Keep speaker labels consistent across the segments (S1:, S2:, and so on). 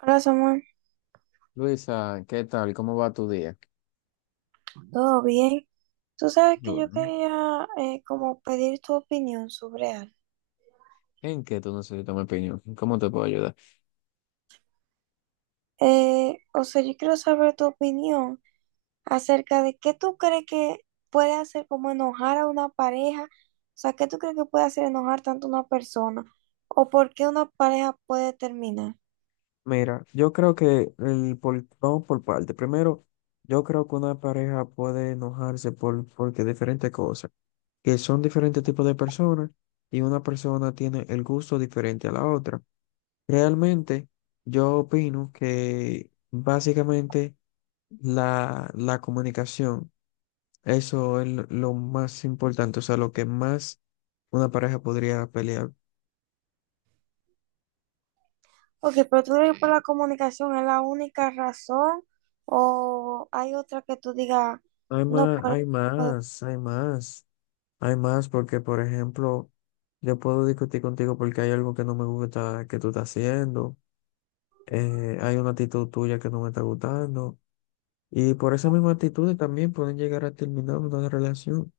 S1: Hola Samuel,
S2: Luisa, ¿qué tal? ¿Cómo va tu día?
S1: ¿todo bien? Tú sabes
S2: Y
S1: que yo
S2: bueno,
S1: quería como pedir tu opinión sobre algo.
S2: ¿en qué tú necesitas mi opinión? ¿Cómo te puedo ayudar?
S1: O sea, yo quiero saber tu opinión acerca de qué tú crees que puede hacer como enojar a una pareja. O sea, qué tú crees que puede hacer enojar tanto a una persona o por qué una pareja puede terminar.
S2: Mira, yo creo que vamos por parte. Primero, yo creo que una pareja puede enojarse porque diferentes cosas, que son diferentes tipos de personas y una persona tiene el gusto diferente a la otra. Realmente, yo opino que básicamente la comunicación. Eso es lo más importante, o sea, lo que más una pareja podría pelear.
S1: Ok, pero tú crees que por la comunicación es la única razón o hay otra que tú digas,
S2: Hay
S1: no,
S2: más,
S1: por...
S2: hay más, hay más, hay más, porque por ejemplo, yo puedo discutir contigo porque hay algo que no me gusta que tú estás haciendo. Hay una actitud tuya que no me está gustando, y por esa misma actitud también pueden llegar a terminar una relación.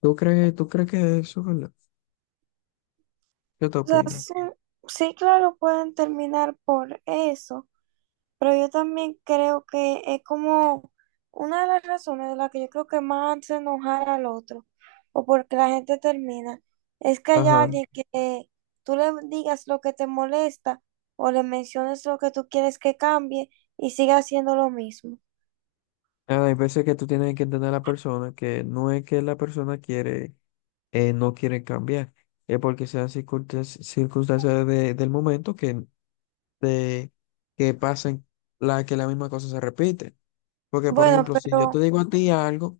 S2: ¿Tú crees que eso es verdad? ¿Qué te
S1: O sea,
S2: opinas?
S1: sí, sí, claro, pueden terminar por eso, pero yo también creo que es como una de las razones de las que yo creo que más hace enojar al otro, o porque la gente termina, es que hay
S2: Ajá.
S1: alguien que tú le digas lo que te molesta o le menciones lo que tú quieres que cambie y siga haciendo lo mismo.
S2: Ah, hay veces que tú tienes que entender a la persona, que no es que la persona quiere, no quiere cambiar, es porque sean circunstancias, del momento que, de, que pasen que la misma cosa se repite. Porque, por
S1: Bueno,
S2: ejemplo, si yo te
S1: pero
S2: digo a ti algo,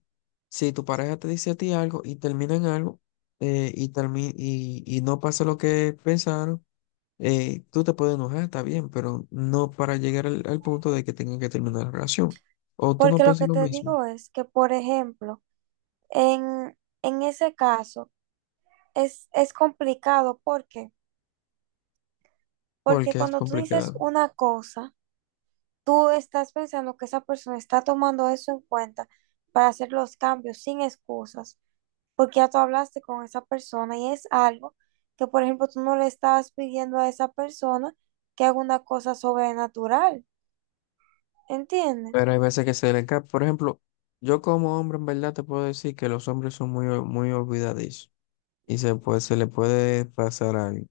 S2: si tu pareja te dice a ti algo y terminan algo, y no pasa lo que pensaron. Tú te puedes enojar, está bien, pero no para llegar al punto de que tengan que terminar la relación. ¿O tú no
S1: porque lo
S2: piensas
S1: que
S2: lo
S1: te
S2: mismo?
S1: digo es que, por ejemplo, en ese caso es complicado porque... Porque
S2: Porque es
S1: cuando tú dices
S2: complicado.
S1: una cosa, tú estás pensando que esa persona está tomando eso en cuenta para hacer los cambios sin excusas, porque ya tú hablaste con esa persona y es algo que, por ejemplo, tú no le estabas pidiendo a esa persona que haga una cosa sobrenatural, ¿entiendes?
S2: Pero hay veces que se le cae. Por ejemplo, yo como hombre, en verdad te puedo decir que los hombres son muy, muy olvidadizos y se le puede pasar algo.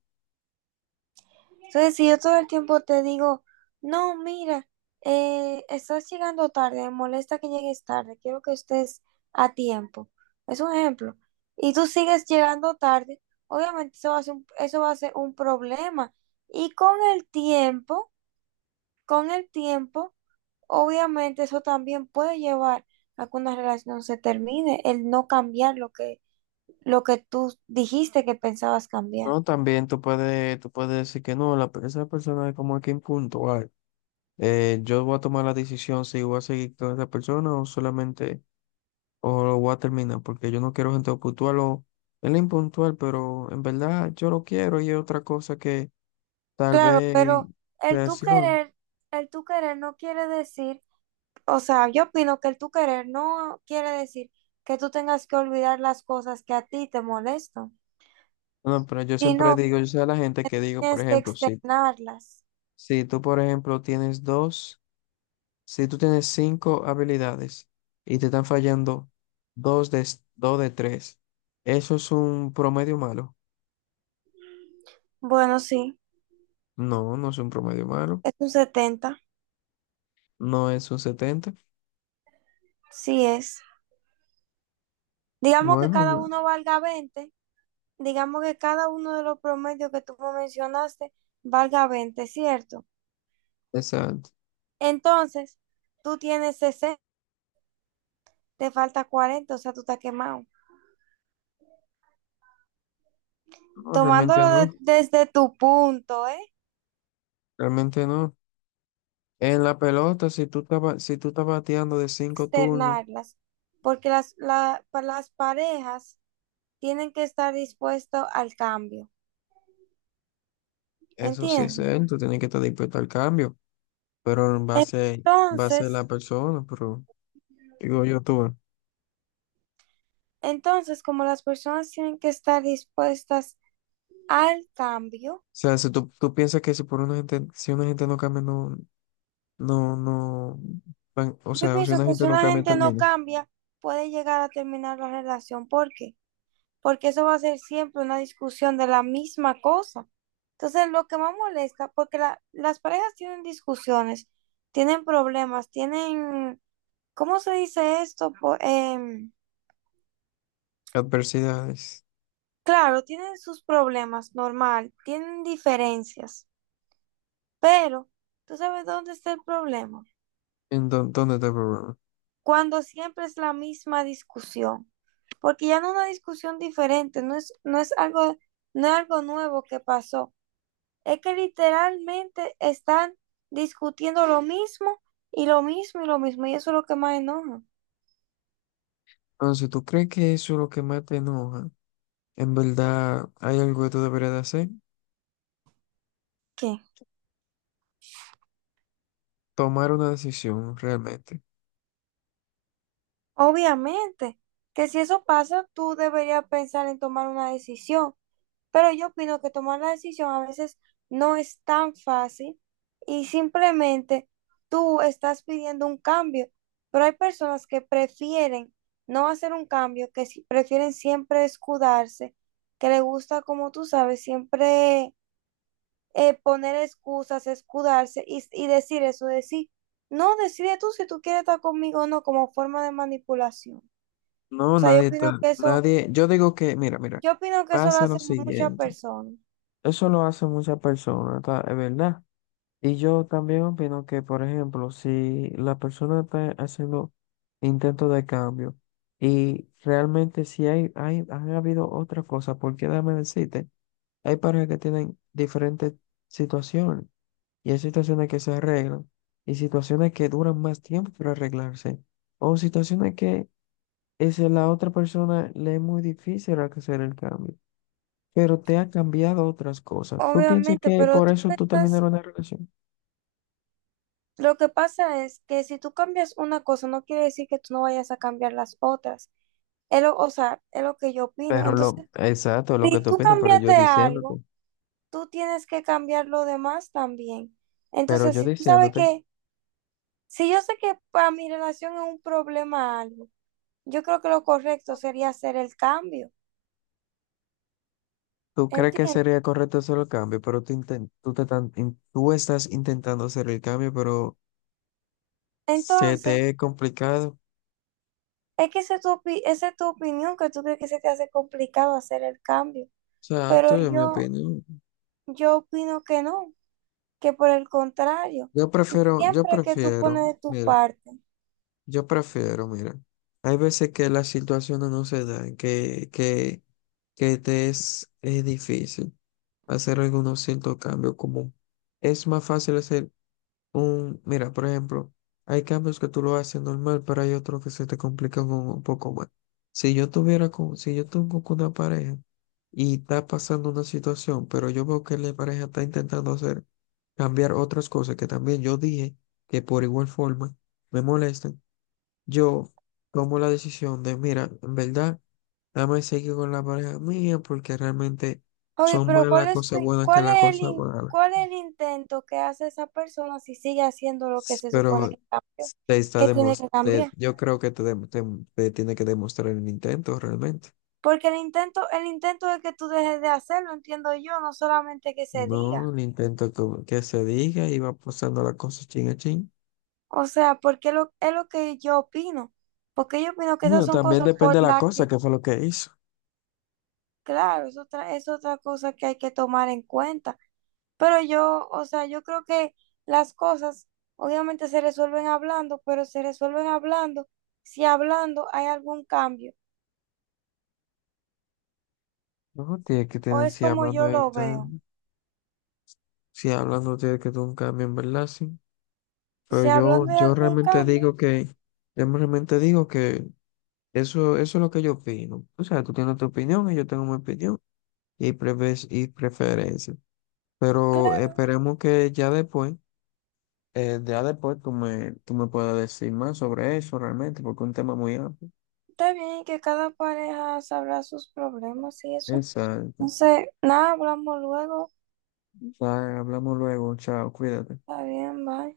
S1: Entonces, si yo todo el tiempo te digo, no, mira, estás llegando tarde, me molesta que llegues tarde, quiero que estés a tiempo. Es un ejemplo. Y tú sigues llegando tarde, obviamente eso va a ser un problema. Y con el tiempo, obviamente eso también puede llevar a que una relación se termine, el no cambiar lo que tú dijiste que pensabas cambiar.
S2: No, también tú puedes decir que no, esa persona es como que impuntual. Yo voy a tomar la decisión si voy a seguir con esa persona o lo voy a terminar, porque yo no quiero gente puntual, o él es impuntual, pero en verdad yo lo quiero y es otra cosa que tal
S1: Claro,
S2: vez
S1: pero el tú
S2: reaccione.
S1: querer, el tú querer no quiere decir, o sea, yo opino que el tú querer no quiere decir que tú tengas que olvidar las cosas que a ti te molestan,
S2: No, pero yo siempre
S1: sino que
S2: digo, yo sé a la gente que digo, por
S1: tienes que
S2: ejemplo, si,
S1: externarlas.
S2: si tú, por ejemplo, si tú tienes cinco habilidades y te están fallando dos de tres, ¿eso es un promedio malo?
S1: Bueno, sí,
S2: No, no es un promedio malo,
S1: es un 70,
S2: no es un 70.
S1: sí es. Digamos que
S2: Bueno,
S1: cada
S2: no,
S1: uno valga 20. Digamos que cada uno de los promedios que tú me mencionaste valga 20, ¿cierto?
S2: exacto.
S1: Entonces, tú tienes 60, te falta 40, o sea, tú estás quemado.
S2: No, realmente
S1: Tomándolo
S2: no,
S1: desde tu punto, ¿eh?
S2: realmente no. En la pelota, si tú estás bateando de cinco turnos,
S1: Externarlas, porque las parejas tienen que estar dispuestas al cambio,
S2: eso sí es
S1: ¿entiendes?
S2: él, tú tienes que estar dispuesto al cambio. Pero en base a
S1: Entonces,
S2: la persona, pero digo yo tú. O
S1: entonces, como las personas tienen que estar dispuestas al cambio.
S2: sea, si tú piensas que si una gente no cambia, no, no, no, o
S1: Yo
S2: sea, si
S1: pienso
S2: una
S1: que si
S2: gente no
S1: una
S2: cambia,
S1: gente no
S2: termina.
S1: cambia, puede llegar a terminar la relación. ¿Por qué? Porque eso va a ser siempre una discusión de la misma cosa. Entonces, lo que más molesta, porque las parejas tienen discusiones, tienen problemas, tienen, ¿cómo se dice esto?
S2: Adversidades.
S1: Claro, tienen sus problemas, normal, tienen diferencias, pero ¿tú sabes dónde está el problema?
S2: ¿Dónde está el problema?
S1: Cuando siempre es la misma discusión. Porque ya no es una discusión diferente, no es algo, no es algo nuevo que pasó, es que literalmente están discutiendo lo mismo y lo mismo y lo mismo, y eso es lo que más enoja.
S2: Entonces, ¿si tú crees que eso es lo que más te enoja? En verdad, hay algo que tú deberías de hacer.
S1: ¿Qué?
S2: Tomar una decisión, realmente.
S1: Obviamente, que si eso pasa, tú deberías pensar en tomar una decisión. Pero yo opino que tomar la decisión a veces no es tan fácil y simplemente tú estás pidiendo un cambio, pero hay personas que prefieren no hacer un cambio, que prefieren siempre escudarse, que le gusta, como tú sabes, siempre poner excusas, escudarse y decir eso, decir, no, decide tú si tú quieres estar conmigo o no, como forma de manipulación. O
S2: No,
S1: sea,
S2: nadie está, nadie, yo digo que, mira, mira,
S1: yo opino que eso lo
S2: pasa lo
S1: hacen muchas
S2: siguiente.
S1: personas.
S2: Eso lo hacen muchas personas, ¿tá? Es verdad. Y yo también opino que, por ejemplo, si la persona está haciendo intentos de cambio y realmente si han habido otras cosas, porque déjame decirte, hay parejas que tienen diferentes situaciones, y hay situaciones que se arreglan y situaciones que duran más tiempo para arreglarse, o situaciones que es la otra persona le es muy difícil hacer el cambio, pero te ha cambiado otras cosas. ¿Tú piensas
S1: Obviamente,
S2: que
S1: pero
S2: por
S1: tú
S2: eso tú
S1: estás,
S2: terminaron una relación?
S1: lo que pasa es que si tú cambias una cosa, no quiere decir que tú no vayas a cambiar las otras. O sea, es lo que yo opino.
S2: Pero lo,
S1: Entonces,
S2: exacto, lo que
S1: si
S2: tú
S1: tú
S2: opinas, pero yo
S1: cambiaste
S2: diciéndote,
S1: algo, tú tienes que cambiar lo demás también.
S2: pero
S1: Entonces,
S2: yo
S1: si tú sabes
S2: diciéndote,
S1: que, si yo sé que para mi relación es un problema algo, yo creo que lo correcto sería hacer el cambio.
S2: tú crees que
S1: ¿Entiendes?
S2: sería correcto hacer el cambio, pero tú, inten- tú, te tan- in- tú estás intentando hacer el cambio, pero se
S1: Entonces,
S2: te es complicado.
S1: es que esa es tu opinión, que tú crees que se te hace complicado hacer el cambio. Pero
S2: Exacto, es mi
S1: yo...
S2: opinión.
S1: Yo opino que no, que por el contrario,
S2: Yo prefiero, yo
S1: siempre que tú pones
S2: prefiero,
S1: de tu
S2: mira,
S1: parte.
S2: yo prefiero, mira, hay veces que las situaciones no se dan, que, es difícil hacer algunos ciertos cambios, como es más fácil hacer mira, por ejemplo, hay cambios que tú lo haces normal, pero hay otros que se te complican un poco más. Si yo tengo con una pareja y está pasando una situación, pero yo veo que la pareja está intentando hacer cambiar otras cosas que también yo dije que por igual forma me molestan, yo tomo la decisión de, mira, en verdad, dame seguir con la pareja mía porque realmente
S1: Oye,
S2: son más
S1: pero ¿cuál
S2: las
S1: es,
S2: cosas buenas que
S1: cuál
S2: las
S1: es el,
S2: cosas malas.
S1: cuál es el intento que hace esa persona si sigue haciendo lo que se
S2: Pero
S1: supone que cambió,
S2: s- te está
S1: que tiene
S2: demos-
S1: que
S2: te-
S1: cambiar?
S2: yo creo que te tiene que demostrar el intento realmente.
S1: Porque el intento es que tú dejes de hacerlo, entiendo yo, no solamente que se
S2: No
S1: diga.
S2: el intento que, se diga y va pasando la cosa chin a chin.
S1: O sea, porque lo, es lo que yo opino. Porque yo opino que esas
S2: Bueno,
S1: son
S2: también
S1: cosas
S2: depende
S1: por
S2: de la
S1: las que,
S2: cosa, que fue lo que hizo.
S1: claro, es otra cosa que hay que tomar en cuenta. Pero yo, o sea, yo creo que las cosas obviamente se resuelven hablando, pero se resuelven hablando si hablando hay algún cambio,
S2: No, tiene que
S1: o
S2: tener,
S1: es
S2: si
S1: como
S2: hablando
S1: yo
S2: de
S1: lo veo.
S2: tan- si hablando tiene que tener un cambio en verdad, sí. Pero
S1: Si
S2: yo,
S1: hablando hay algún
S2: realmente
S1: cambio,
S2: digo que, yo realmente digo que eso, es lo que yo opino. O sea, tú tienes tu opinión y yo tengo mi opinión y preferencia. Pero
S1: claro,
S2: esperemos que ya después tú me puedas decir más sobre eso realmente, porque es un tema muy amplio.
S1: está bien que cada pareja sabrá sus problemas y eso. No
S2: Exacto.
S1: sé, nada, hablamos luego.
S2: O sea, hablamos luego. Chao, cuídate.
S1: Está bien, bye.